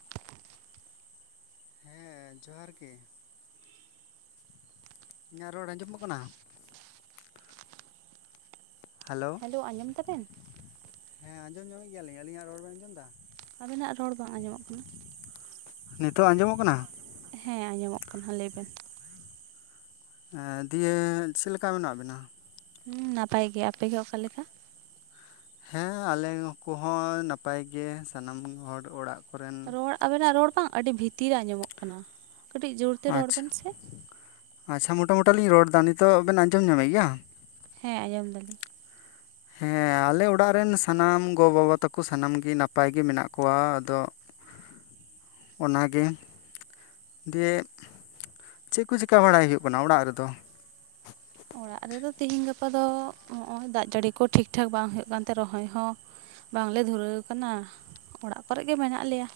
[inaudible] ᱦᱮᱸ ᱡᱚᱦᱟᱨ ᱜᱮ ᱤᱧᱟᱹᱜ ᱨᱚᱲ ᱟᱸᱡᱚᱢᱚᱜ ᱠᱟᱱᱟ? ᱦᱮᱞᱳ ᱟᱸᱡᱚᱢ ᱫᱟᱵᱮᱱ? ᱦᱮᱸ ᱟᱸᱡᱚᱢᱮᱜ ᱜᱮᱭᱟᱞᱤᱧ᱾ ᱟᱞᱤᱧᱟᱜ ᱨᱚᱲ ᱵᱮᱱ ᱟᱸᱡᱚᱢᱮᱫᱟ? ᱟᱵᱤᱱᱟᱜ ᱨᱚᱲ ᱵᱟᱝ ᱟᱸᱡᱚᱢᱚᱜ ᱠᱟᱱᱟ᱾ ᱱᱤᱛᱚᱜ ᱟᱸᱡᱚᱢᱚᱜ ᱠᱟᱱᱟ? ᱦᱮᱸ ᱟᱸᱡᱚᱢᱚᱜ ᱠᱟᱱᱟ ᱞᱟᱹᱭᱵᱮᱱ? ᱫᱤᱭᱮ ᱪᱮᱫ ᱞᱮᱠᱟ ᱢᱮᱱᱟᱜ ᱵᱤᱱᱟ? ᱦᱮᱸ ᱱᱟᱯᱟᱭ ᱜᱮ᱾ᱟᱯᱮᱜᱮ ᱚᱠᱟ ᱞᱮᱠᱟ? ᱦᱮᱸ ᱟᱞᱮ ᱠᱚᱦᱚᱸ ᱱᱟᱯᱟᱭ ᱜᱮ ᱥᱟᱱᱟᱢ ᱦᱚᱲ ᱚᱲᱟᱜ ᱠᱚᱨᱮᱱ ᱨᱚᱲ ᱟᱵᱮᱱᱟᱜ ᱨᱚᱲ ᱵᱟᱝ ᱟᱹᱰᱤ ᱵᱷᱤᱛᱤᱨ ᱨᱮ ᱟᱸᱡᱚᱢᱚᱜ ᱠᱟᱱᱟ, ᱠᱟᱹᱴᱤᱡ ᱡᱳᱨᱛᱮ ᱨᱚᱲ ᱟᱪᱪᱷᱟ ᱵᱮᱱ ᱥᱮ ᱟᱪᱪᱷᱟ ᱢᱚᱴᱟᱢᱚᱴᱤ ᱞᱤᱧ ᱨᱚᱲ ᱮᱫᱟ ᱱᱤᱛᱚᱜ ᱵᱮᱱ ᱟᱸᱡᱚᱢ ᱧᱟᱢᱮᱫ ᱜᱮᱭᱟ? ᱦᱮᱸ ᱟᱸᱡᱚᱢ ᱫᱟᱞᱤᱧ ᱦᱮᱸ ᱟᱞᱮ ᱚᱲᱟᱜ ᱨᱮᱱ ᱥᱟᱱᱟᱢ ᱜᱚ ᱵᱟᱵᱟ ᱛᱟᱠᱚ ᱥᱟᱱᱟᱢ ᱜᱮ ᱱᱟᱯᱟᱭ ᱜᱮ ᱢᱮᱱᱟᱜ ᱠᱚᱣᱟ ᱟᱫᱚ ᱚᱱᱟᱜᱮ ᱫᱤᱭᱮ ᱪᱮᱫ ᱠᱚ ᱪᱤᱠᱟᱹ ᱵᱟᱲᱟᱭ ᱦᱩᱭᱩᱜ ᱠᱟᱱᱟ ᱚᱲᱟᱜ ᱨᱮᱫᱚ? ᱚᱲᱟᱜ ᱨᱮᱫᱚ ᱛᱤᱦᱤᱧ ᱜᱟᱯᱟ ᱫᱚ ᱱᱚᱜᱼᱚᱭ ᱫᱟᱜ ᱡᱟᱹᱲᱤ ᱠᱚ ᱴᱷᱤᱠ ᱴᱷᱟᱠ ᱵᱟᱝ ᱦᱩᱭᱩᱜ ᱠᱟᱱ ᱛᱮ ᱨᱚᱦᱚᱭ ᱦᱚᱸ ᱵᱟᱝᱞᱮ ᱫᱷᱩᱨᱟᱹᱣ ᱟᱠᱟᱱᱟ ᱚᱲᱟᱜ ᱠᱚᱨᱮ ᱜᱮ ᱢᱮᱱᱟᱜ ᱞᱮᱭᱟ᱾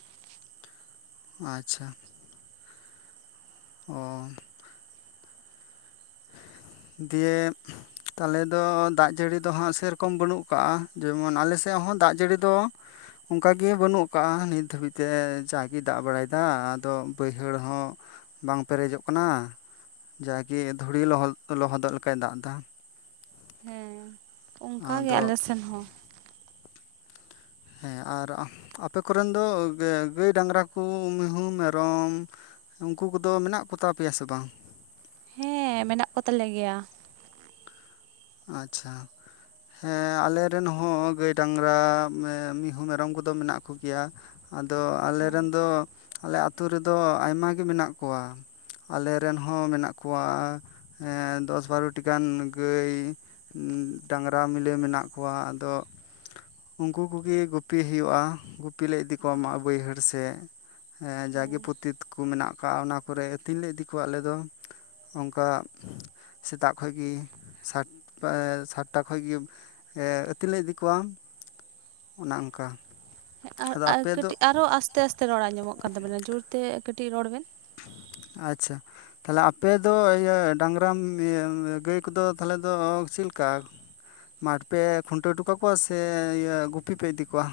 ᱟᱪᱪᱷᱟ ᱚ ᱫᱤᱭᱮ ᱛᱟᱦᱚᱞᱮ ᱫᱚ ᱫᱟᱜ ᱡᱟᱹᱲᱤ ᱫᱚ ᱦᱟᱸᱜ ᱥᱮᱨᱚᱠᱚᱢ ᱵᱟᱹᱱᱩᱜ ᱠᱟᱜᱼᱟ ᱡᱮᱢᱚᱱ ᱟᱞᱮ ᱥᱮᱫ ᱦᱚᱸ ᱫᱟᱜ ᱡᱟᱹᱲᱤ ᱫᱚ ᱚᱱᱠᱟᱜᱮ ᱵᱟᱹᱱᱩᱜ ᱟᱠᱟᱜᱼᱟ ᱱᱤᱛ ᱫᱷᱟᱹᱵᱤᱡᱛᱮ ᱡᱟᱜᱮᱭ ᱫᱟᱜ ᱵᱟᱲᱟᱭᱮᱫᱟ ᱟᱫᱚ ᱵᱟᱹᱭᱦᱟᱹᱲ ᱦᱚᱸ ᱵᱟᱝ ᱯᱮᱨᱮᱡᱚᱜ ᱠᱟᱱᱟ ᱡᱟᱜᱤ ᱫᱷᱩᱲᱤ ᱞᱚᱦᱚᱫᱚᱜ ᱞᱮᱠᱟᱭ ᱫᱟᱜ ᱮᱫᱟ᱾ ᱚᱝᱠᱟ ᱜᱮ ᱟᱫᱚ ᱟᱞᱮ ᱥᱮᱱ ᱦᱚᱸ᱾ ᱦᱮᱸ ᱟᱨ ᱟᱯᱮ ᱠᱚᱨᱮᱱ ᱫᱚ ᱜᱟᱹᱭ ᱰᱟᱝᱨᱟ ᱠᱚ ᱢᱤᱦᱩ ᱢᱮᱨᱚᱢ ᱩᱝᱠᱩ ᱠᱚᱫᱚ ᱢᱮᱱᱟᱜ ᱠᱚᱛᱟ ᱯᱮᱭᱟ ᱥᱮ ᱵᱟᱝ? ᱦᱮᱸ ᱢᱮᱱᱟᱜ ᱠᱚᱛᱟᱞᱮ ᱜᱮᱭᱟ᱾ ᱟᱪᱪᱷᱟ ᱦᱮᱸ ᱟᱞᱮ ᱨᱮᱱ ᱦᱚᱸ ᱜᱟᱹᱭ ᱰᱟᱝᱨᱟ ᱢᱤᱦᱩ ᱢᱮᱨᱚᱢ ᱠᱚᱫᱚ ᱢᱮᱱᱟᱜ ᱠᱚᱜᱮᱭᱟ᱾ ᱟᱫᱚ ᱟᱞᱮ ᱦᱮᱸ ᱨᱮᱱ ᱫᱚ ᱟᱞᱮ ᱟᱹᱛᱩ ᱨᱮᱫᱚ ᱟᱭᱢᱟ ᱜᱮ ᱢᱮᱱᱟᱜ ᱠᱚᱣᱟ ᱟᱞᱮ ᱨᱮᱱ ᱦᱚᱸ ᱢᱮᱱᱟᱜ ᱠᱚᱣᱟ ᱦᱮᱸ ᱫᱚᱥ ᱵᱟᱨᱚᱴᱤ ᱜᱟᱱ ᱜᱟᱹᱭ ᱰᱟᱝᱨᱟ ᱢᱤᱞᱮ ᱢᱮᱱᱟᱜ ᱠᱚᱣᱟ ᱟᱫᱚ ᱩᱝᱠᱩ ᱠᱚᱜᱮ ᱜᱩᱯᱤ ᱦᱩᱭᱩᱜᱼᱟ ᱜᱩᱯᱤ ᱞᱮ ᱤᱫᱤ ᱠᱚᱣᱟ ᱢᱟ ᱵᱟᱹᱭᱦᱟᱹᱲ ᱥᱮ ᱡᱟᱜᱮ ᱦᱮᱸ ᱯᱚᱛᱤᱛ ᱠᱚ ᱢᱮᱱᱟᱜ ᱠᱟ ᱟ ᱚᱱᱟ ᱠᱚᱨᱮ ᱟᱹᱛᱤᱧ ᱞᱮ ᱤᱫᱤ ᱠᱚᱣᱟ ᱟᱞᱮᱫᱚ ᱚᱝᱠᱟ ᱥᱮᱛᱟᱜ ᱠᱷᱚᱡ ᱜᱮ ᱥᱟᱴ ᱥᱟᱛᱴᱟ ᱠᱷᱚᱡ ᱜᱮ ᱟᱹᱛᱤᱧ ᱞᱮ ᱤᱫᱤ ᱠᱚᱣᱟ ᱚᱱᱮ ᱚᱝᱠᱟ ᱦᱮᱸ ᱟᱨ ᱟᱨ ᱠᱟᱹᱴᱤᱡ ᱟᱨᱚ ᱟᱥᱛᱮ ᱟᱥᱛᱮ ᱨᱚᱲ ᱟᱸᱡᱚᱢᱚᱜ ᱠᱟᱱ ᱛᱟᱵᱮᱱᱟ ᱡᱳᱨᱛᱮ ᱠᱟᱹᱴᱤᱡ ᱨᱚᱲ ᱵᱮᱱ ᱟᱪᱪᱷᱟ ᱛᱟᱦᱚᱞᱮ ᱟᱯᱮ ᱫᱚ ᱤᱭᱟᱹ ᱰᱟᱝᱨᱟ ᱜᱟᱹᱭ ᱠᱚᱫᱚ ᱛᱟᱦᱚᱞᱮ ᱫᱚ ᱪᱮᱫ ᱞᱮᱠᱟ ᱢᱟᱴᱷ ᱯᱮ ᱠᱷᱩᱱᱴᱟᱹᱣ ᱚᱴᱩ ᱠᱟᱠᱚᱣᱟ ᱥᱮ ᱤᱭᱟᱹ ᱜᱩᱯᱤ ᱯᱮ ᱤᱫᱤ ᱠᱚᱣᱟ᱾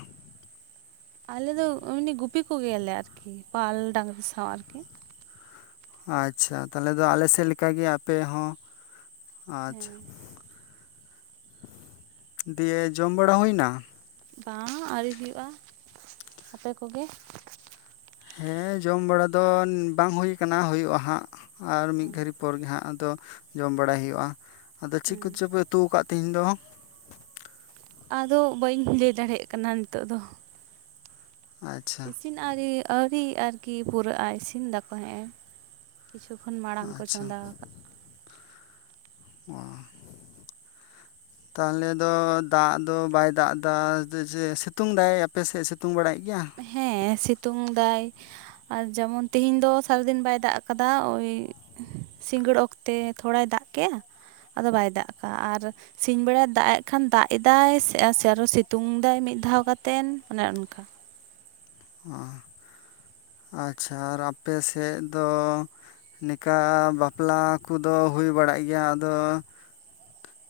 ᱟᱞᱮ ᱫᱚ ᱮᱢᱱᱤ ᱜᱩᱯᱤ ᱠᱚᱜᱮᱭᱟᱞᱮ ᱟᱨᱠᱤ ᱯᱟᱞ ᱰᱟᱸᱝᱨᱟ ᱥᱟᱶ ᱟᱨᱠᱤ᱾ ᱟᱪ-ᱪᱷᱟ ᱛᱟᱦᱞᱮ ᱫᱚ ᱟᱞᱮ ᱥᱮᱜ ᱞᱮᱠᱟ ᱜᱤ ᱟᱯᱮ ᱦᱚᱸ ᱦᱮᱸ ᱟᱪᱷᱟ᱾ ᱫᱤᱭᱮ ᱡᱚᱢ ᱵᱟᱲᱟ ᱦᱩᱭ ᱱᱟ᱾ ᱵᱟᱝ ᱟᱣᱨᱤ ᱦᱩᱭᱩᱜ-ᱟ ᱟᱯᱮ ᱠᱚᱜᱮ᱾ ᱦᱮᱸ ᱡᱚᱢ ᱵᱟᱲᱟ ᱫᱚ ᱵᱟᱝ ᱦᱩᱭ ᱠᱟᱱᱟ ᱦᱩᱭᱩᱜ-ᱟ ᱦᱟᱸᱜ᱾ ᱟᱨ ᱢᱤ ᱜᱷᱟᱲᱤᱜ ᱯᱚᱨ ᱜᱮ ᱦᱟᱸᱜ ᱟᱫᱚ ᱡᱚᱢ ᱵᱟᱲᱟᱭ ᱦᱳᱭᱳᱜᱼᱟ ᱟᱫᱚ ᱪᱮᱜ ᱦᱮᱸ ᱠᱚᱪᱚᱯᱮ᱾ ᱩᱛᱩ ᱠᱟᱜ ᱛᱤᱦᱤᱧ ᱫᱚ᱾ ᱟᱫᱚ ᱵᱟᱹᱧ ᱞᱟᱹᱭ ᱫᱟᱲᱮᱜ ᱠᱟᱱᱟ ᱱᱤᱛᱚᱜ ᱫᱚ᱾ ᱟᱪᱪᱷᱟ᱾ ᱤᱥᱤᱱ ᱟᱨᱤ ᱟᱹᱣᱨᱤ ᱟᱨᱠᱤ ᱯᱩᱨᱟᱹᱜ-ᱟ ᱤᱥᱤᱱ ᱫᱟᱠᱚ ᱦᱮᱸᱜ ᱮ᱾ ᱠᱤᱪᱷᱩ ᱠᱷᱚᱱ ᱢᱟᱲᱟᱝ ᱠᱚ ᱟᱪᱪᱷᱟ ᱪᱚᱸᱫᱟ ᱟᱠᱟᱜ᱾ ᱚ᱾ ᱛᱟᱦᱞᱮ ᱫᱚ ᱫᱟᱜ ᱫᱚ ᱵᱟᱭ ᱫᱟᱜ ᱮᱫᱟ ᱡᱮ ᱥᱤᱛᱩᱝ ᱫᱟᱭ ᱟᱯᱮᱥᱮᱜ ᱥᱤᱛᱩᱝ ᱵᱟᱲᱟᱭᱮᱜ ᱜᱮᱭᱟ᱾ ᱦᱮᱸ ᱥᱤᱛᱩᱝ ᱫᱟᱭ᱾ ᱟᱨ ᱡᱮᱢᱚᱱ ᱛᱤᱦᱤᱧ ᱫᱚ ᱥᱟᱨᱟ ᱫᱤᱱ ᱵᱟᱭ ᱫᱟᱜ ᱠᱟᱫᱟ ᱳᱭ᱾ ᱥᱤᱸᱜᱟᱹᱲ ᱚᱠᱛᱮ ᱛᱷᱚᱲᱟᱭ ᱫᱟᱜ ᱠᱮᱜ-ᱟ ᱟᱫᱚ ᱵᱟᱭ ᱫᱟᱜ ᱠᱟᱜ-ᱟ ᱟᱨ᱾ ᱥᱤᱧ ᱵᱮᱲᱟᱭ ᱫᱟᱜ ᱮᱜ ᱠᱷᱟᱱ ᱫᱟᱜ ᱮᱫᱟᱭ ᱥᱮ ᱥᱮ ᱟᱨᱚ ᱥᱤᱛᱩᱝ ᱫᱟᱭ ᱢᱤᱫ ᱫᱷᱟᱣ ᱠᱟᱛᱮᱱ ᱚᱱᱮ ᱚᱱᱠᱟ᱾ ᱚ ᱟᱪᱪᱷᱟ ᱟᱨ ᱟᱯᱮ ᱥᱮᱜ ᱫᱚ᱾ ᱱᱤᱠᱟ ᱵᱟᱯᱞᱟ ᱠᱚᱫᱚ ᱦᱩᱭ ᱵᱟᱲᱟᱜ ᱜᱮᱭᱟ ᱟᱫᱚ᱾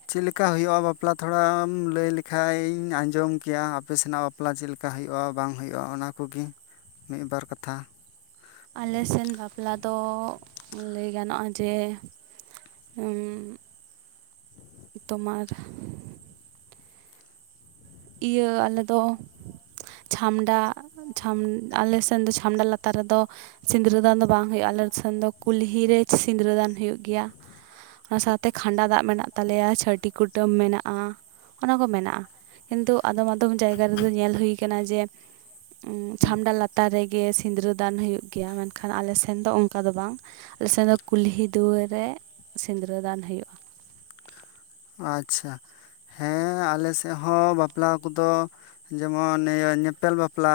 ᱪᱮᱫ ᱞᱮᱠᱟ ᱦᱩᱭᱩᱜᱼᱟ ᱵᱟᱯᱞᱟ ᱛᱷᱚᱲᱟᱢ ᱞᱟᱹᱭ ᱞᱮᱠᱷᱟᱧ ᱤᱧ ᱟᱸᱡᱚᱢ ᱠᱮᱭᱟ ᱟᱯᱮ ᱥᱮᱱᱟᱜ᱾ ᱵᱟᱯᱞᱟ ᱪᱮᱫ ᱞᱮᱠᱟ ᱦᱩᱭᱩᱜ-ᱟ ᱵᱟᱝ ᱦᱩᱭᱩᱜ-ᱟ ᱚᱱᱟ ᱠᱚᱜᱤ ᱢᱤᱜ ᱵᱟᱨ ᱠᱟᱛᱷᱟ᱾ ᱟᱞᱮ ᱥᱮᱱ ᱵᱟᱯᱞᱟ ᱫᱚ ᱞᱟᱹᱭ ᱜᱟᱱᱚᱜ-ᱟ ᱡᱮ᱾ [inaudible] ᱛᱳᱢᱟᱨ᱾ ᱤᱭᱟᱹ ᱟᱞᱮ ᱫᱚ᱾ ᱪᱷᱟᱢᱰᱟ ᱪᱷᱟᱢ ᱟᱞᱮ ᱥᱮᱱ ᱫᱚ ᱪᱷᱟᱢᱰᱟ ᱞᱟᱛᱟᱨ ᱨᱮᱫᱚ᱾ ᱥᱤᱸᱫᱽᱨᱟᱹ ᱫᱟᱱ ᱫᱚ ᱵᱟᱝ ᱦᱳᱭᱩᱜᱼᱟ ᱟᱞᱮ ᱥᱮᱱ ᱫᱚ ᱠᱩᱞᱦᱤ ᱨᱮ ᱥᱤᱸᱫᱽᱨᱟᱹ ᱫᱟᱱ ᱦᱩᱭᱩᱜ ᱜᱮᱭᱟ᱾ ᱚᱱᱟ ᱥᱟᱶᱛᱮ ᱠᱷᱟᱸᱰᱟ ᱫᱟᱜ ᱢᱮᱱᱟᱜ ᱛᱟᱞᱮᱭᱟ ᱪᱷᱟᱹᱴᱤ ᱠᱩᱴᱟᱹᱢ ᱢᱮᱱᱟᱜᱼᱟ ᱚᱱᱟ ᱠᱚ ᱢᱮᱱᱟᱜ-ᱟ᱾ ᱠᱤᱱᱛᱩ ᱟᱫᱚᱢ ᱟᱫᱚᱢ ᱡᱟᱭᱜᱟ ᱨᱮᱫᱚ ᱧᱮᱞ ᱦᱩᱭ ᱟᱠᱟᱱᱟ ᱡᱮ ᱦᱩᱸ ᱪᱷᱟᱢᱰᱟ ᱞᱟ ᱞᱟᱛᱟᱨ ᱨᱮᱜᱮ ᱥᱤᱸᱫᱽᱨᱟᱹᱫᱟᱱ ᱦᱩᱭᱩᱜ ᱜᱮᱭᱟ ᱢᱮᱱᱠᱷᱟᱱ ᱟᱞᱮ ᱥᱮᱱ ᱫᱚ ᱚᱱᱠᱟ ᱫᱚ ᱵᱟᱝ᱾ ᱟᱞᱮ ᱥᱮᱱ ᱫᱚ ᱠᱩᱞᱦᱤ ᱫᱩᱣᱟᱹᱨ ᱨᱮ ᱥᱤᱸᱫᱽᱨᱟᱹ ᱫᱟᱱ ᱦᱩᱭᱩᱜᱼᱟ᱾ ᱟᱪ-ᱪᱷᱟ ᱦᱮᱸ ᱟᱞᱮᱥᱮᱜ ᱦᱚᱸ ᱵᱟᱯᱞᱟ ᱠᱩᱫᱚ᱾ ᱡᱮᱢᱚᱱ ᱤᱭᱟᱹ ᱧᱮᱯᱮᱞ ᱵᱟᱯᱞᱟ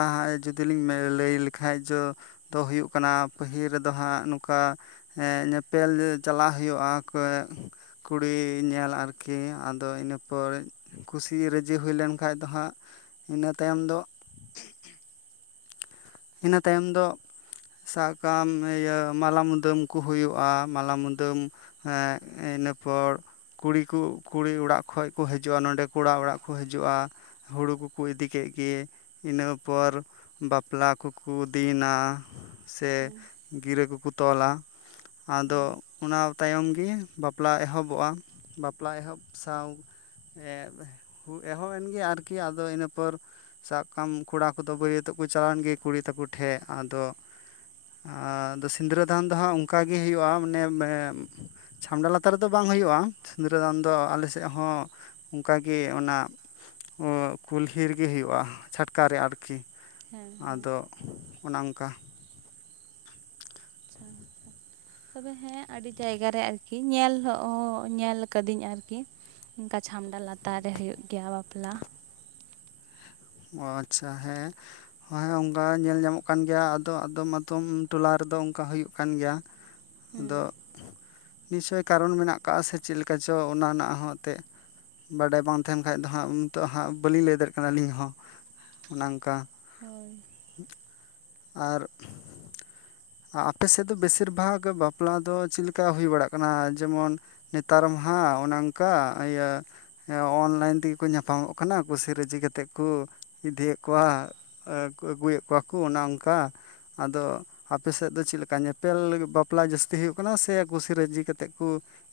ᱡᱩᱫᱤ ᱞᱤᱧ ᱞᱟᱹᱭ ᱞᱮᱠᱷᱟᱡ ᱡᱚ᱾ ᱛᱚ ᱦᱩᱭᱩᱜ ᱠᱟᱱᱟ ᱯᱟᱹᱦᱤᱞ ᱨᱮᱫᱚ ᱦᱟᱸᱜ ᱱᱚᱠᱟ᱾ ᱦᱮᱸ ᱧᱮᱯᱮᱞ ᱪᱟᱞᱟᱜ ᱦᱳᱭᱳᱜᱼᱟ ᱠᱩᱲᱤ ᱧᱮᱞ ᱟᱨ ᱠᱤ ᱟᱫᱚ ᱤᱱᱟᱹᱯᱚᱨ ᱠᱩᱥᱤ ᱨᱟᱹᱡᱤ ᱦᱩᱭ ᱞᱮᱱ ᱠᱷᱟᱡ ᱫᱚ ᱦᱟᱸᱜ᱾ ᱤᱱᱟᱹ ᱛᱟᱭᱚᱢ ᱫᱚ᱾ ᱤᱱᱟᱹ ᱛᱟᱭᱚᱢ ᱫᱚ᱾ ᱥᱟᱜ ᱠᱟᱢ ᱤᱭᱟᱹ ᱢᱟᱞᱟ ᱢᱩᱫᱟᱹᱢ ᱠᱩ ᱦᱩᱭᱩᱜ-ᱟ ᱢᱟᱞᱟ ᱢᱩᱫᱟᱹᱢ᱾ ᱦᱮᱸ ᱤᱱᱟᱹ ᱯᱚᱲ᱾᱾ ᱠᱩᱲᱤ ᱠᱩ ᱠᱩᱲᱤ ᱚᱲᱟᱜ ᱠᱷᱚᱡ ᱠᱚ ᱦᱤᱡᱩᱜᱼᱟ ᱱᱚᱸᱰᱮ ᱠᱚᱲᱟ ᱚᱲᱟᱜ ᱠᱚ ᱦᱤᱡᱩᱜ-ᱟ᱾ ᱦᱩᱲᱩ ᱠᱩᱠᱩ ᱤᱫᱤ ᱠᱮᱜ ᱜᱤ ᱤᱱᱟᱹ ᱯᱚᱨ ᱵᱟᱯ ᱯᱞᱟ ᱠᱚᱠᱩ ᱫᱤᱱ-ᱟ ᱥᱮ ᱦᱮᱸ ᱜᱤᱨᱟᱹ ᱠᱚᱠᱩ ᱛᱚᱞ-ᱟ᱾ ᱟᱫᱚ ᱚᱱᱟ ᱛᱟᱭᱚᱢ ᱜᱤ ᱵᱟᱯᱞᱟ ᱮᱦᱚᱵᱚᱜᱼᱟ ᱵᱟᱯᱞᱟ ᱮᱦᱚᱵ ᱥᱟᱶ᱾ [inaudible] ᱦᱩ ᱮᱦᱚᱵ ᱮᱱ ᱜᱮᱭᱟ ᱟᱨᱠᱤ ᱟᱫᱚ ᱤᱱᱟᱹ ᱯᱚᱨ ᱥᱟᱵᱠᱟᱢ ᱠᱚᱲᱟ ᱠᱚᱫᱚ ᱵᱟᱹᱨᱭᱟᱹᱛᱚᱜ ᱠᱚ ᱪᱟᱣᱟᱱ ᱜᱮ ᱠᱩᱲᱤ ᱛᱟᱠᱚ ᱴᱷᱮᱜ ᱟᱫᱚ ᱟᱫᱚ ᱥᱤᱸᱫᱽᱨᱟᱹᱫᱟᱱ ᱫᱚᱦᱟᱸᱜ ᱚᱝᱠᱟᱜᱮ ᱦᱩᱭᱩᱜᱼᱟ ᱢᱟᱱᱮ ᱢᱮ ᱪᱷᱟᱢᱰᱟ ᱞᱟᱛᱟᱨ ᱨᱮᱫᱚ ᱵᱟᱝ ᱦᱚᱭᱩᱜᱼᱟ, ᱥᱤᱸᱫᱽᱨᱟᱹᱫᱟᱱ ᱫᱚ ᱟᱞᱮ ᱥᱮᱜ ᱦᱚᱸ ᱩᱝᱠᱟᱜᱮ ᱚᱱᱟ ᱚᱸ ᱠᱩᱞᱦᱤ ᱨᱤᱜᱤ ᱦᱩᱭᱩᱜᱼᱟ, ᱪᱷᱟᱴᱠᱟᱨᱮ ᱟᱨᱠᱤ᱾ ᱦᱮᱸ ᱟᱫᱚ ᱚᱱᱟ ᱚᱝᱠᱟ ᱟᱪᱪᱷᱟ [inaudible] ᱛᱚᱵᱮ ᱦᱮᱸ ᱟᱹᱰᱤ ᱡᱟᱭᱜᱟ ᱨᱮ ᱟᱨᱠᱤ ᱧᱮᱞ ᱦᱚᱸ ᱚᱸ ᱧᱮᱞ ᱠᱟᱹᱫᱤᱧ ᱟᱨᱠᱤ᱾ ᱩᱝᱠᱟ ᱪᱷᱟᱢᱰᱟ ᱞᱟᱛᱟᱨ ᱨᱮ ᱦᱩᱭᱩᱜ ᱜᱮᱭᱟ ᱵᱟᱯᱞᱟ᱾ ᱚ ᱟᱪᱪᱷᱟ ᱦᱮᱸ ᱦᱚᱸᱶᱮ ᱚᱝᱠᱟ ᱧᱮᱞ ᱧᱟᱢᱚᱜ ᱠᱟᱱ ᱜᱮᱭᱟ ᱟᱫᱚ ᱟᱫᱚᱢ ᱟᱫᱚᱢ ᱴᱚᱞᱟ ᱨᱮᱫᱚ ᱚᱝᱠᱟ ᱦᱩᱭᱩᱜ ᱠᱟᱱ ᱜᱮᱭᱟ᱾ ᱦᱩᱸ ᱟᱫᱚᱜ ᱱᱤᱥᱪᱚᱭ ᱠᱟᱨᱚᱱ ᱢᱮᱱᱟᱜ ᱠᱟᱜᱼᱟ ᱥᱮ ᱪᱤᱜ ᱞᱤᱠᱟ ᱪᱚ ᱚᱱᱟ ᱨᱮᱱᱟᱜ ᱦᱚᱸ ᱮᱛᱮᱜ᱾ ᱵᱟᱰᱟᱭ ᱵᱟᱝ ᱛᱮᱸᱦᱮᱱ ᱠᱷᱟᱡ ᱫᱚ ᱦᱟᱸᱜ ᱩᱢ ᱛᱚᱜ ᱦᱟᱸᱜ ᱵᱟᱹᱞᱤᱧ ᱞᱟᱹᱭ ᱫᱟᱲᱮᱜ ᱠᱟᱱᱟ ᱟᱹᱞᱤᱧ ᱦᱚᱸ᱾ ᱚᱱᱮ ᱚᱝᱠᱟ ᱦᱳᱭ ᱟᱨ ᱟ-ᱟᱯᱮ ᱥᱮᱜ ᱫᱚ ᱵᱮᱥᱤᱨ ᱵᱷᱟᱜᱽ ᱵᱟᱯᱞᱟ ᱫᱚ ᱪᱤᱜ ᱞᱮᱠᱟ ᱦᱩᱭ ᱵᱟᱲᱟᱜ ᱠᱟᱱᱟ? ᱡᱮᱢᱚᱱ ᱱᱮᱛᱟᱨ ᱢᱟ ᱦᱟᱸᱜ ᱚᱱᱮ ᱚᱝᱠᱟ ᱟᱹᱭᱟᱹ ᱦᱮᱸ ᱚᱱᱞᱟᱭᱤᱱ ᱛᱮᱜᱮ ᱠᱚ ᱧᱟᱯᱟᱢᱚᱜ ᱠᱟᱱᱟ ᱠᱩᱥᱤ ᱨᱟᱹᱡᱤ ᱠᱟᱛᱮᱜ ᱠᱩ ᱤᱫᱤᱭᱮᱜ ᱠᱚᱣᱟ ᱮ ᱟᱹᱜᱩᱭᱮᱜ ᱠᱚᱣᱟ ᱠᱩ ᱚᱱᱮ ᱚᱝᱠᱟ ᱟᱫᱚ ᱟᱯᱮ ᱥᱮᱜ ᱫᱚ ᱪᱮᱜ ᱞᱮᱠᱟ ᱧᱮᱯᱮᱞ ᱞᱟᱹᱜᱤᱜ ᱵᱟᱯᱞᱟ ᱡᱟᱹᱥᱛᱤ ᱦᱩᱭᱩᱜ ᱠᱟᱱᱟ ᱥᱮ ᱠᱩᱥᱤ ᱨᱟᱹᱡᱤ ᱠᱟᱛᱮᱜ ᱠᱩ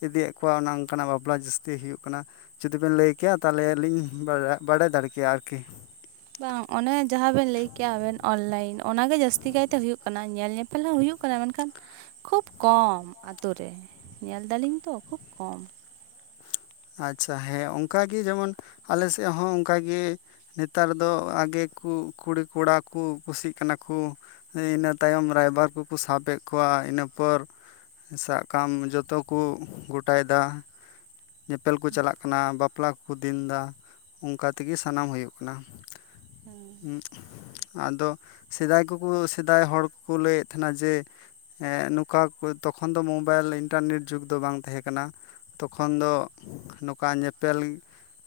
ᱤᱫᱤᱭᱮᱜ ᱠᱚᱣᱟ ᱚᱱᱮ ᱚᱝᱠᱟ ᱱᱟᱜ ᱵᱟᱯᱞᱟ ᱡᱟᱹᱥᱛᱤ ᱦᱩᱭᱩᱜ ᱠᱟᱱᱟ᱾ ᱡᱩᱫᱤ ᱵᱮᱱ ᱞᱟᱹᱭ ᱠᱮᱭᱟ ᱛᱟᱦᱞᱮ ᱞᱤᱧ ᱵᱟᱲᱟ ᱵᱟᱲᱟᱭ ᱫᱟᱲᱮ ᱠᱮᱭᱟ ᱟᱨ ᱠᱤ᱾ ᱵᱟᱝ ᱚᱱᱮ ᱡᱟᱦᱟᱸ ᱵᱮᱱ ᱞᱟᱹᱭ ᱠᱮᱜᱼᱟ ᱟᱵᱮᱱ ᱚᱱᱞᱟᱭᱤᱱ ᱚᱱᱟ ᱜᱮ ᱡᱟᱹᱥᱛᱤ ᱠᱟᱭ ᱛᱮ ᱦᱩᱭᱩᱜ ᱠᱟᱱᱟ᱾ ᱧᱮᱞ ᱧᱮᱯ ᱯᱮᱞ‌ ᱦᱚᱸ ᱦᱩᱭᱩᱜ ᱠᱟᱱᱟ ᱢᱮᱱᱠᱷᱟᱱ ᱠᱷᱩᱵ ᱠᱚᱢ ᱟᱛᱩ ᱨᱮ ᱧᱮᱞ ᱫᱟᱞᱤᱧ ᱛᱚ ᱠᱷᱩᱵ ᱠᱚᱢ᱾ ᱟᱪᱪᱷᱟ ᱦᱮᱸ ᱚᱝᱠᱟ ᱜᱤ ᱡᱮᱢᱚᱱ ᱟᱞᱮ ᱥᱮᱜ ᱦᱚᱸ ᱚᱝᱠᱟ ᱜᱤ ᱱᱮᱛᱟᱨ ᱫᱚ ᱟᱜᱮ ᱠᱩ ᱠᱩᱲᱤᱼᱠᱚᱲᱟ ᱠᱩ ᱠᱩᱥᱤᱜ ᱠᱟᱱᱟ ᱠᱩ᱾ ᱮ ᱤᱱᱟᱹ ᱛᱟᱭᱚᱢ ᱨᱟᱭᱵᱟᱨ ᱠᱩᱠᱩ ᱥᱟᱵᱮᱜ ᱠᱚᱣᱟ ᱤᱱᱟᱹ ᱯᱚᱨ ᱥᱟᱜ ᱠᱟᱢ ᱡᱚᱛᱚ ᱠᱩ ᱜᱚᱴᱟᱭᱫᱟ᱾ ᱧᱮᱯᱮᱞ ᱠᱩ ᱪᱟᱞᱟᱜ ᱠᱟᱱᱟ, ᱵᱟᱯᱞᱟ ᱠᱩᱠᱩ ᱫᱤᱱᱫᱟ ᱩᱝᱠᱟ ᱛᱤᱜᱤ ᱥᱟᱱᱟᱢ ᱦᱩᱭᱩᱜ ᱠᱟᱱᱟ᱾ ᱦᱩᱸᱜ ᱟᱫᱚ ᱥᱮᱫᱟᱭ ᱠᱩᱠᱩ ᱥᱮᱫᱟᱭ ᱦᱚᱲ ᱠᱩᱠᱩ ᱞᱟᱹᱭᱮᱜ ᱛᱟᱦᱮᱱᱟ ᱡᱮ ᱮᱸ ᱱᱩᱠᱟ ᱠᱩ ᱛᱚᱠᱷᱚᱱ ᱫᱚ ᱢᱳᱵᱟᱭᱤᱞ ᱤᱱᱴᱟᱨᱱᱮᱴ ᱡᱩᱜᱽ ᱫᱚ ᱵᱟᱝ ᱛᱮᱦᱮᱸ ᱠᱟᱱᱟ᱾ ᱛᱚᱠᱷᱚᱱ ᱫᱚ ᱱᱩᱠᱟ ᱧᱮᱯᱮᱞ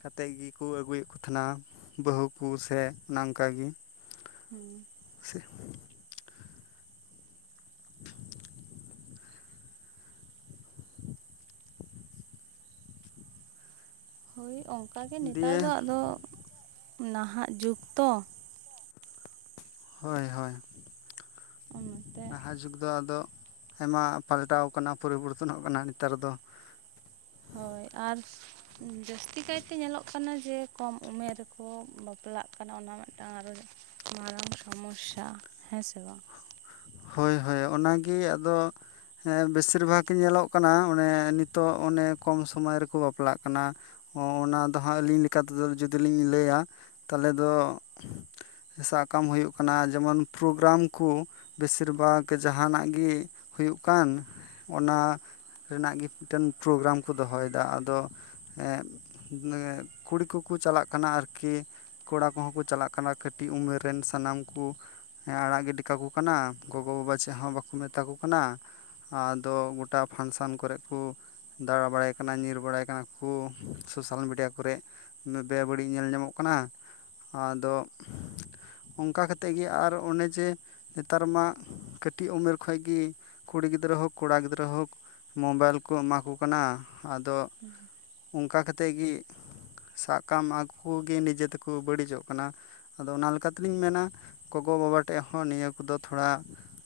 ᱠᱟᱛᱮᱜ ᱜᱤ ᱠᱩ ᱟᱹᱜᱩᱭᱮᱜ ᱠᱩ ᱛᱷᱮᱱᱟ ᱵᱟᱹᱦᱩ ᱠᱩ ᱥᱮ ᱚᱱᱟ ᱟᱝᱠᱟ ᱜᱤ᱾ ᱦᱩᱸ ᱥᱮ [inaudible] ᱦᱳᱭ ᱚᱝᱠᱟ ᱜᱮ ᱱᱮᱛᱟᱨ ᱫᱚ ᱫᱤᱭᱮ ᱟᱫᱚ, ᱱᱟᱦᱟᱜ ᱡᱩᱠ‌ ᱛᱚ᱾ ᱦᱚᱭ ᱦᱚᱭ᱾ ᱚᱱᱟ ᱛᱮ ᱱᱟᱦᱟᱜ ᱡᱩᱜᱽ ᱫᱚ ᱟᱫᱚ ᱟᱭᱢᱟ ᱯᱟᱞᱴᱟᱣ ᱠᱟᱱᱟ ᱯᱚᱨᱤᱵᱚᱨᱛᱚᱱᱚᱜ ᱠᱟᱱᱟ ᱱᱮᱛᱟᱨ ᱫᱚ᱾ ᱦᱳᱭ ᱟᱨ ᱡᱟᱹᱥᱛᱤ ᱠᱟᱭᱛᱮ ᱧᱮᱞᱚᱜ ᱠᱟᱱᱟ ᱡᱮ, ᱠᱚᱢ ᱩᱢᱮᱨ ᱨᱮᱠᱚ ᱵᱟᱯᱞᱟᱜ ᱠᱟᱱᱟ ᱚᱱᱟ ᱢᱤᱫᱴᱟᱱ ᱟᱨᱚ ᱢᱟᱨᱟᱝ ᱥᱚᱢᱚᱥᱟ ᱦᱮᱸ ᱥᱮ ᱵᱟᱝ᱾ ᱦᱳᱭ ᱦᱳᱭ ᱚᱱᱟᱜᱮ ᱟᱫᱚ ᱦᱮᱸ ᱵᱮᱥᱤᱨ ᱵᱷᱟᱜᱽ ᱜᱮ ᱧᱮᱞᱚᱜ ᱠᱟᱱᱟ ᱚᱱᱮ ᱱᱤᱛᱚᱜ ᱚᱱᱮ ᱠᱚᱢ ᱥᱚᱢᱚᱭ ᱨᱮᱠᱚ ᱵᱟᱯᱞᱟᱜ ᱠᱟᱱᱟ᱾ ᱚᱱᱟ ᱫᱚ ᱦᱟᱸᱜ ᱟᱹᱞᱤᱧ ᱞᱮᱠᱟ ᱛᱮᱫᱚ ᱡᱩᱫᱤ ᱞᱤᱧ ᱞᱟᱹᱭᱟ ᱛᱟᱦᱚᱞᱮ ᱫᱚ ᱥᱟᱵ ᱠᱟᱜᱢ ᱦᱩᱭᱩᱜ ᱠᱟᱱᱟ ᱡᱮᱢᱚᱱ ᱯᱨᱳᱜᱨᱟᱢ ᱠᱩ, ᱵᱮᱥᱤᱨ ᱵᱷᱟᱜ ᱡᱟᱦᱟᱱᱟᱜ ᱜᱮ ᱦᱩᱭᱩᱜ ᱠᱟᱱ ᱚᱱᱟ ᱨᱮᱱᱟᱜ ᱜᱮ ᱢᱤᱫᱴᱮᱱ ᱯᱨᱳᱜᱨᱟᱢ ᱠᱚ ᱫᱚᱦᱚᱭᱫᱟ ᱟᱫᱚ ᱮᱸ ᱵᱚᱞᱮ ᱠᱩᱲᱤ ᱠᱩ ᱠᱩ ᱪᱟᱞᱟᱜ ᱠᱟᱱᱟ ᱟᱨᱠᱤ ᱠᱚᱲᱟ ᱠᱚᱦᱚᱸ ᱠᱚ ᱪᱟᱞᱟᱜ ᱠᱟᱱᱟ ᱠᱟᱹᱴᱤᱡ ᱩᱢᱮᱨ ᱨᱮᱱ ᱥᱟᱱᱟᱢ ᱠᱩ ᱟᱲᱟᱜ ᱜᱤᱰᱤ ᱠᱟᱠᱚ ᱠᱟᱱᱟ ᱜᱚᱜᱚ ᱵᱟᱵᱟ ᱪᱮᱫ ᱦᱚᱸ ᱵᱟᱠᱚ ᱢᱮᱛᱟ ᱠᱚ ᱠᱟᱱᱟ᱾ ᱟᱫᱚ ᱜᱚᱴᱟ ᱯᱷᱟᱱᱥᱮᱱ ᱠᱚᱨᱮᱜ ᱠᱩ ᱫᱟᱬᱟ ᱵᱟᱲᱟᱭ ᱠᱟᱱᱟ ᱧᱤᱨ ᱵᱟᱲᱟᱭ ᱠᱟᱱᱟ ᱠᱩ ᱥᱳᱥᱟᱞ ᱢᱤᱰᱤᱭᱟ ᱠᱚᱨᱮᱜ, ᱚᱱᱮ ᱵᱮ ᱵᱟᱹᱲᱤᱡ ᱧᱮᱞ ᱧᱟᱢᱚᱜ ᱠᱟᱱᱟ᱾ ᱟᱫᱚ ᱚᱱᱠᱟ ᱠᱟᱛᱮᱜ ᱜᱮ ᱟᱨ ᱚᱱᱮ ᱡᱮ ᱱᱮᱛᱟᱨ ᱢᱟ ᱠᱟᱹᱴᱤᱡ ᱩᱢᱮᱨ ᱠᱷᱚᱡ ᱜᱤ ᱠᱩᱲᱤ ᱜᱤᱫᱽᱨᱟᱹ ᱦᱳᱠ ᱠᱚᱲᱟ ᱜᱤᱫᱽᱨᱟᱹ ᱦᱳᱠ ᱢᱳᱵᱟᱭᱤᱞ ᱠᱩ ᱮᱢᱟᱠᱚ ᱠᱟᱱᱟ ᱟᱫᱚ ᱚᱱᱠᱟ ᱠᱟᱛᱮᱜ ᱜᱤ ᱥᱟᱵ ᱠᱟᱢ ᱟᱠᱩ ᱜᱮ ᱱᱤᱡᱮ ᱛᱮᱠᱩ ᱵᱟᱹᱲᱤᱡᱚᱜ ᱠᱟᱱᱟ, ᱟᱫᱚ ᱚᱱᱟ ᱞᱮᱠᱟ ᱛᱮᱞᱤᱧ ᱢᱮᱱᱟ ᱜᱚᱜᱚ ᱵᱟᱵᱟ ᱴᱷᱮᱡ ᱦᱚᱸ ᱱᱤᱭᱟᱹ ᱠᱚᱫᱚ ᱛᱷᱚᱲᱟ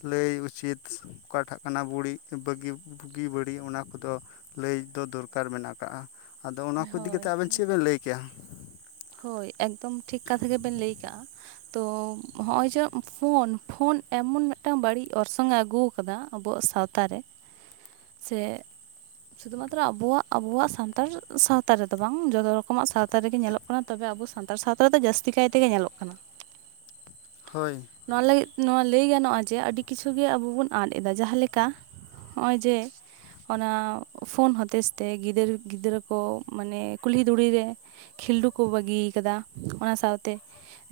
ᱞᱟᱹᱭ ᱩᱪᱤᱛ ᱚᱠᱟᱴᱷᱟᱜ ᱠᱟᱱᱟ ᱵᱩᱲᱤ ᱵᱟᱹᱜᱤ ᱵᱩᱜᱤ ᱵᱟᱹᱲᱤᱜ ᱚᱱᱟ ᱠᱚᱫᱚ ᱞᱟᱹᱭ ᱫᱚ ᱫᱚᱨᱠᱟᱨ ᱢᱮᱱᱟᱜ ᱠᱟᱜᱼᱟ, ᱟᱫᱚ ᱚᱱᱟ ᱠᱚ ᱤᱫᱤ ᱦᱳᱭ ᱠᱟᱛᱮᱜ ᱟᱵᱮᱱ ᱪᱮᱫ ᱵᱮᱱ ᱞᱟᱹᱭ ᱠᱮᱭᱟ, ᱦᱳᱭ ᱮᱠᱫᱚᱢ ᱴᱷᱤᱠ ᱠᱟᱛᱷᱟ ᱜᱮᱵᱮᱱ ᱞᱟᱹᱭ ᱠᱟᱜᱼᱟ, ᱛᱚ ᱦᱚᱜᱼᱚᱭ ᱡᱮ ᱯᱷᱳᱱ ᱯᱷᱳᱱ ᱮᱢᱚᱱ ᱢᱤᱫᱴᱟᱝ ᱵᱟᱹᱲᱤᱡ ᱚᱨᱥᱚᱝ ᱮ ᱟᱹᱜᱩ ᱠᱟᱫᱟ ᱟᱵᱚᱣᱟᱜ ᱥᱟᱶᱛᱟ ᱨᱮ, ᱥᱮ ᱥᱩᱫᱷᱩ ᱢᱟᱛᱨᱚ ᱟᱵᱚ ᱟᱵᱚᱣᱟᱜ ᱥᱟᱱᱛᱟᱲ ᱥᱟᱶᱛᱟ ᱨᱮᱫᱚ ᱵᱟᱝ ᱡᱚᱛᱚ ᱨᱚᱠᱚᱢᱟᱜ ᱥᱟᱶᱛᱟ ᱨᱮᱜᱮ ᱧᱮᱞᱚᱜ ᱠᱟᱱᱟ, ᱛᱚᱵᱮ ᱟᱵᱚ ᱥᱟᱱᱛᱟᱲ ᱥᱟᱶᱛᱟ ᱨᱮᱫᱚ ᱡᱟᱹᱥᱛᱤ ᱠᱟᱭ ᱛᱮᱜᱮ ᱧᱮᱞᱚᱜ ᱠᱟᱱᱟ, ᱦᱳᱭ, ᱱᱚᱣᱟ ᱞᱟᱹᱜᱤᱫ ᱱᱚᱣᱟ ᱞᱟᱹᱭ ᱜᱟᱱᱚᱜᱼᱟ ᱡᱮ ᱟᱹᱰᱤ ᱠᱤᱪᱷᱩ ᱜᱮ ᱟᱵᱚ ᱵᱚᱱ ᱟᱫ ᱮᱫᱟ ᱡᱟᱦᱟᱸ ᱞᱮᱠᱟ ᱦᱚᱸᱜᱼᱚᱭ ᱡᱮ ᱚᱱᱟ ᱯᱷᱳᱱ ᱦᱚᱛᱮᱡ ᱛᱮ ᱜᱤᱫᱟᱹᱨ ᱜᱤᱫᱽᱨᱟᱹ ᱠᱚ ᱢᱟᱱᱮ ᱠᱩᱞᱦᱤ ᱫᱷᱩᱲᱤ ᱨᱮ ᱠᱷᱤᱞᱰᱩ ᱠᱚ ᱵᱟᱹᱜᱤ ᱠᱟᱫᱟ ᱚᱱᱟ ᱥᱟᱶᱛᱮ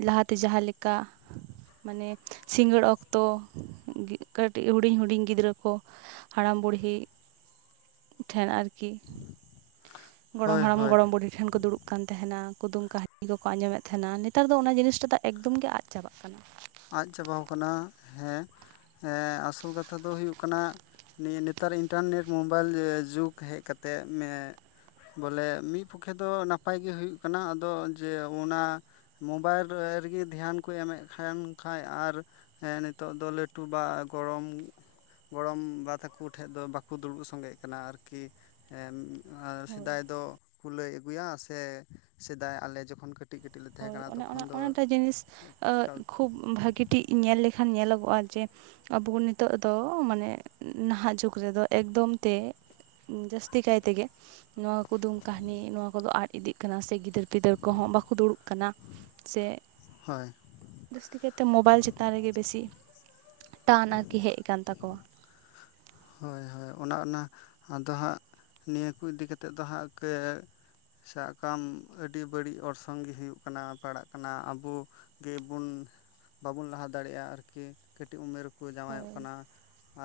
ᱞᱟᱦᱟᱛᱮ ᱡᱟᱦᱟᱸ ᱞᱮᱠᱟ ᱢᱟᱱᱮ ᱥᱤᱸᱜᱟᱹᱲ ᱚᱠᱛᱚ ᱠᱟᱹᱴᱤᱜ ᱦᱩᱰᱤᱧ ᱦᱩᱰᱤᱧ ᱜᱤᱫᱽᱨᱟᱹ ᱠᱚ ᱦᱟᱲᱟᱢ ᱵᱩᱲᱦᱤ ᱴᱷᱮᱱ ᱟᱨᱠᱤ ᱜᱚᱲᱚᱢ ᱦᱳᱭ ᱦᱟᱲᱟᱢ ᱦᱳᱭ ᱜᱚᱲᱚᱢ ᱵᱩᱰᱷᱤ ᱴᱷᱮᱱ ᱠᱚ ᱫᱩᱲᱩᱵ ᱠᱟᱱ ᱛᱟᱦᱮᱱᱟ ᱠᱩᱫᱩᱢ ᱠᱟᱹᱦᱱᱤ ᱠᱚᱠᱚ ᱟᱡᱚᱢᱮᱫ ᱛᱟᱦᱮᱱᱟ ᱱᱮᱛᱟᱨ ᱫᱚ ᱚᱱᱟ ᱡᱤᱱᱤᱥ ᱴᱟ ᱫᱚ ᱮᱠᱫᱚᱢ ᱜᱮ ᱟᱫ ᱪᱟᱵᱟᱜ ᱠᱟᱱᱟ᱾ ᱟᱫ ᱪᱟᱵᱟᱣ ᱠᱟᱱᱟ ᱦᱮᱸ ᱟᱥᱚᱞ ᱠᱟᱛᱷᱟ ᱫᱚ ᱦᱩᱭᱩᱜ ᱠᱟᱱᱟ᱾ ᱱᱤᱭᱟᱹ ᱱᱮᱛᱟᱨ ᱤᱱᱴᱟᱨᱱᱮᱴ ᱢᱳᱵᱟᱭᱤᱞ ᱡᱩᱜᱽ ᱦᱮᱡ ᱠᱟᱛᱮᱫ ᱱᱤᱭᱮ, ᱵᱚᱞᱮ ᱢᱤᱫ ᱯᱚᱠᱷᱮ ᱫᱚ ᱱᱟᱯᱟᱭ ᱜᱮ ᱦᱩᱭᱩᱜ ᱠᱟᱱᱟ ᱟᱫᱚ ᱡᱮ ᱚᱱᱟ᱾ ᱢᱳᱚᱵᱟᱭᱤᱞ ᱨᱮ ᱜᱤ ᱫᱷᱮᱭᱟᱱ ᱠᱚ ᱮᱢᱮᱫ ᱠᱷᱟᱱ, ᱠᱷᱟᱡ ᱟᱨ ᱦᱮᱸ ᱱᱤᱛᱚᱜ ᱫᱚ ᱞᱟᱹᱴᱩ ᱵᱟ ᱜᱚᱲᱚᱢ ᱜᱚᱲᱚᱢ ᱵᱟ ᱛᱟᱠᱚ ᱴᱷᱮᱡ ᱫᱚ ᱵᱟᱠᱚ ᱫᱩᱲᱩᱵ ᱥᱚᱸᱜᱮᱜ ᱠᱟᱱᱟ ᱟᱨᱠᱤ ᱮᱸᱻ ᱟᱨ ᱥᱮᱫᱟᱭ ᱫᱚ ᱠᱩᱞᱟᱹᱭ ᱟᱹᱜᱩᱭᱟ ᱥᱮ ᱥᱮᱫᱟᱭ ᱟᱞᱮ ᱡᱚᱠᱷᱚᱱ ᱠᱟᱹ ᱦᱳᱭ ᱚᱱᱮ ᱚᱱᱟ ᱚᱱᱟᱴᱟ ᱡᱤᱱᱤᱥ ᱠᱷᱩᱵ ᱵᱷᱟᱹᱜᱤ ᱴᱤᱡ ᱧᱮᱞ ᱞᱮᱠᱷᱟᱱ ᱧᱮᱞᱚᱜᱚᱜᱼᱟ ᱡᱮ ᱟᱵᱚ ᱱᱤᱛᱚᱜ ᱫᱚ ᱢᱟᱱᱮ ᱱᱟᱦᱟᱜ ᱡᱩᱜᱽ ᱨᱮᱫᱚ ᱮᱠᱫᱚᱢ ᱛᱮ ᱡᱟᱹᱥᱛᱤ ᱠᱟᱭ ᱛᱮᱜᱮ ᱱᱚᱣᱟ ᱠᱩᱫᱩᱢ ᱠᱟᱹᱦᱱᱤ ᱱᱚᱣᱟ ᱠᱚᱫᱚ ᱟᱫ ᱤᱫᱤᱜ ᱠᱟᱱᱟ ᱥᱮ ᱜᱤᱫᱟᱹᱨ ᱯᱤᱫᱟᱹᱨ ᱠᱚᱦᱚᱸ ᱵᱟᱠᱚ ᱫᱩᱲᱩᱵ ᱠᱟᱱᱟ ᱥᱮ ᱦᱳᱭ ᱾ ᱡᱟᱹᱥᱛᱤ ᱠᱟᱭᱛᱮ ᱢᱳᱚᱵᱟᱭᱤᱞ ᱪᱮᱛᱟᱱ ᱨᱮᱜᱮ ᱵᱤᱥᱤ ᱴᱟᱱ ᱟᱨᱠᱤ ᱦᱮᱡ ᱟᱠᱟᱱ ᱛᱟᱠᱚᱣᱟ ᱾ ᱦᱳᱭ ᱦᱳᱭ ᱚᱱᱟ ᱚᱱᱟ ᱟᱫᱚ ᱦᱟᱸᱜ ᱱᱤᱭᱟᱹ ᱠᱚ ᱤᱫᱤ ᱠᱟᱛᱮᱫ ᱫᱚ ᱦᱟᱸᱜ ᱠᱟᱹ ᱥᱟᱵ ᱠᱟᱢ ᱟᱹᱰᱤ ᱵᱟᱹᱲᱤᱡ ᱚᱨᱥᱚᱝ ᱜᱮ ᱦᱩᱭᱩᱜ ᱠᱟᱱᱟ ᱯᱟᱲᱟᱜ ᱠᱟᱱᱟ ᱟᱵᱚ ᱜᱮᱵᱩᱱ ᱵᱟᱵᱩᱱ ᱞᱟᱦᱟ ᱫᱟᱲᱮᱭᱟᱜᱼᱟ ᱟᱨᱠᱤ ᱠᱟᱹᱴᱤᱡ ᱩᱢᱮᱨ ᱨᱮᱠᱚ ᱡᱟᱶᱟᱭᱚᱜ ᱦᱳᱭ ᱠᱟᱱᱟ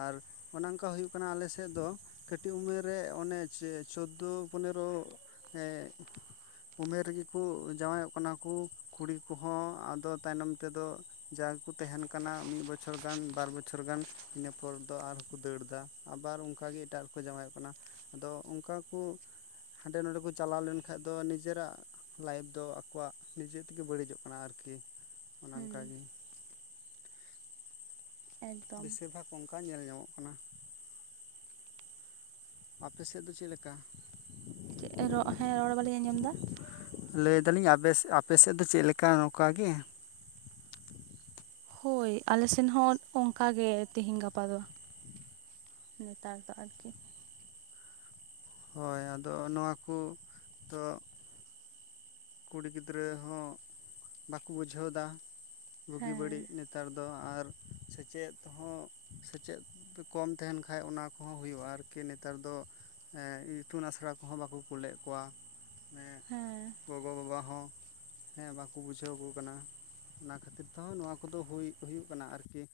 ᱟᱨᱼᱼ ᱚᱱᱮ ᱚᱱᱠᱟ ᱦᱩᱭᱩᱜ ᱠᱟᱱᱟ ᱟᱞᱮᱥᱮᱫ ᱫᱚ ᱠᱟᱹᱴᱤᱡ ᱩᱢᱮᱨ ᱨᱮ ᱚᱱᱮ ᱪᱮ ᱪᱳᱫᱳ ᱯᱚᱱᱮᱨᱚ ᱦᱮᱸ ᱩᱢᱮᱨ ᱨᱮᱜᱮ ᱠᱚ ᱡᱟᱶᱟᱭᱚᱜ ᱠᱟᱱᱟ ᱠᱚ ᱠᱩᱲᱤ ᱠᱚᱦᱚᱸ ᱟᱫᱚ ᱛᱟᱭᱱᱚᱢ ᱛᱮᱫᱚ ᱡᱟᱜᱮᱠᱚ ᱛᱟᱦᱮᱱ ᱠᱟᱱᱟ ᱢᱤᱫ ᱵᱚᱪᱷᱚᱨ ᱜᱟᱱ ᱵᱟᱨ ᱵᱚᱪᱷᱚᱨ ᱜᱟᱱ ᱤᱱᱟᱹᱯᱚᱨ ᱫᱚ ᱟᱨ ᱠᱚ ᱫᱟᱹᱲ ᱫᱟ ᱟᱵᱟᱨ ᱚᱱᱠᱟᱜ ᱜᱮ ᱮᱴᱟᱜ ᱨᱮᱠᱚ ᱡᱟᱶᱟᱭᱚᱜ ᱠᱟᱱᱟ ᱟᱫᱚ ᱚᱱᱠᱟ ᱠᱚ ᱦᱟᱸᱰᱮ ᱱᱚᱰᱮ ᱠᱚ ᱪᱟᱞᱟᱣ ᱞᱮᱱᱠᱷᱟᱡ ᱫᱚ ᱱᱤᱡᱮᱨᱟᱜ ᱞᱟᱭᱤᱯᱷ ᱫᱚ ᱟᱠᱚᱣᱟᱜ ᱱᱤᱡᱮ ᱛᱮᱜᱮ ᱵᱟᱹᱲᱤᱡᱚᱜ ᱠᱟᱱᱟ ᱟᱨᱠᱤ ᱚᱱᱮ ᱦᱮᱸ ᱚᱱᱠᱟᱜᱤ, ᱮᱠᱫᱚᱢ ᱵᱮᱥᱤᱨ ᱵᱷᱟᱜᱽ ᱚᱱᱠᱟ ᱧᱮᱞ ᱧᱟᱢᱚᱜ ᱠᱟᱱᱟ, ᱟᱯᱮ ᱥᱮᱫ ᱫᱚ ᱪᱮᱫ ᱞᱮᱠᱟ? ᱪᱮᱫ ᱦᱮᱸ ᱨᱚᱲ ᱵᱟᱞᱤᱧ ᱟᱸᱡᱚᱢ ᱫᱟ? ᱞᱟᱹᱭᱫᱟᱞᱤᱧ ᱟᱯᱮ ᱥᱮᱫ ᱫᱚ ᱪᱮᱫᱞᱠᱟ ᱱᱚᱝᱠᱟ ᱜᱮ? ᱦᱳᱭ ᱟᱞᱮᱥᱮᱱ ᱦᱚᱸ ᱚᱱᱠᱟ ᱜᱮ ᱛᱤᱦᱮᱧ ᱜᱟᱯᱟ ᱫᱚ ᱱᱮᱛᱟᱨ ᱫᱚ ᱟᱨᱠᱤ ᱾ ᱦᱳᱭ ᱟᱫᱚ ᱱᱚᱣᱟ ᱠᱚ ᱫᱚ ᱠᱩᱲᱤ ᱜᱤᱫᱽᱨᱟᱹ ᱦᱚᱸ ᱵᱟᱠᱚ ᱵᱩᱡᱷᱟᱹᱣ ᱫᱟ ᱵᱩᱜᱤ ᱵᱟᱹᱲᱤᱡ ᱦᱮᱸ ᱱᱤᱛ ᱱᱮᱛᱟᱨ ᱫᱚ ᱟᱨ ᱥᱮᱪᱮᱫ ᱦᱚᱸ ᱥᱮᱪᱮᱫ ᱠᱚᱢ ᱛᱟᱦᱮᱱ ᱠᱷᱟᱡ ᱚᱱᱟ ᱠᱚᱦᱚᱸ ᱦᱩᱭᱩᱜᱼᱟ ᱟᱨᱠᱤ ᱱᱮᱛᱟᱨ ᱫᱚ ᱮᱸᱜ ᱤᱛᱩᱱ ᱟᱥᱲᱟ ᱠᱚᱸᱦᱚᱸ ᱵᱟᱠᱚ ᱠᱩᱞᱮᱫ ᱠᱚᱣᱟ, ᱦᱮᱸ ᱜᱚᱜᱚ ᱵᱟᱵᱟ ᱦᱚᱸ ᱦᱮᱸ ᱵᱟᱠᱚ ᱵᱩᱡᱷᱟᱹᱣ ᱠᱚ ᱠᱟᱱᱟ ᱚᱱᱟ ᱠᱷᱟᱹᱛᱤᱨ ᱛᱮᱦᱚᱸ ᱱᱚᱣᱟ ᱠᱚᱫᱚ ᱦᱩᱭ ᱦᱩᱭᱩᱜ ᱠᱟᱱᱟ ᱟᱨᱠᱤ ᱾